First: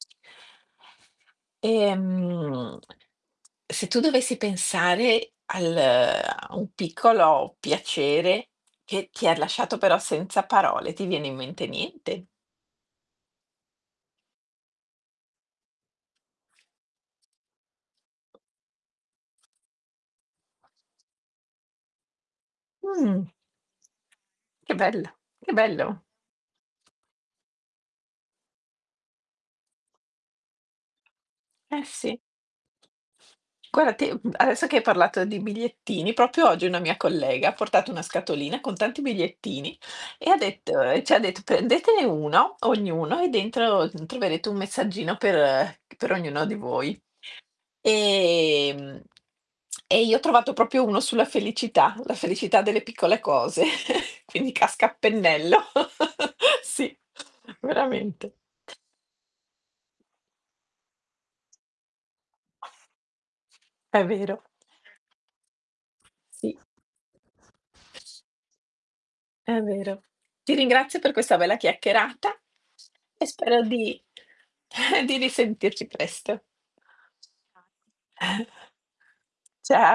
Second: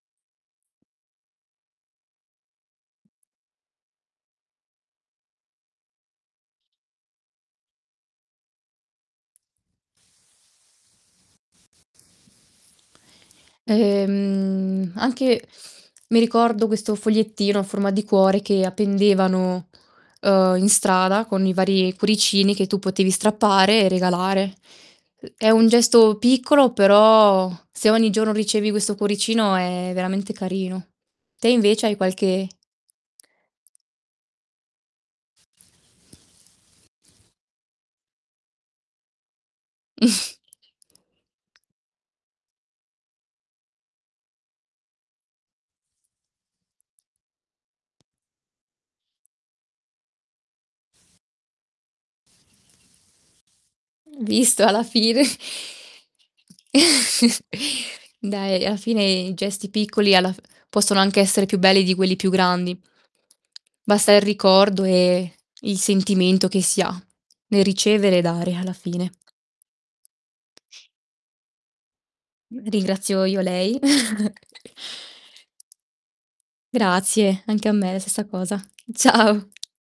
Ostia. Ehm, se tu dovessi pensare al ehm, a un piccolo piacere che ti ha lasciato però senza parole, ti viene in mente niente? Ehm, anche mi ricordo questo fogliettino a forma di cuore che appendevano, ehm, in strada con i vari cuoricini che tu potevi Mh. strappare e regalare. Che bel Ehm, è che un bello. gesto piccolo però se ogni giorno ricevi questo cuoricino è veramente carino. Te Eh, invece hai sì. qualche Guarda te, mhmm, adesso che hai parlato di bigliettini, proprio oggi una mia collega ha portato una scatolina con tanti bigliettini e ha detto ehm, c'ha detto: "Prendetene 1 ognuno e dentro t troverete un messaggino per ehm, c per ognuno di voi". Ehm, e io ho trovato proprio uno sulla felicità, la felicità delle piccole cose. Mh, Quindi visto alla casca a fine pennello. Sì, veramente. Dai alla fine i gesti piccoli alla f possono anche essere più belli di quelli più grandi. È Basta il vero. ricordo e il sentimento Sì. che si ha nel ricevere e dare alla fine. È vero. Ti ringrazio per questa bella chiacchierata Mh, ringrazio e io spero lei. di di risentirci presto. Grazie, anche a me la stessa cosa. Ciao. Cia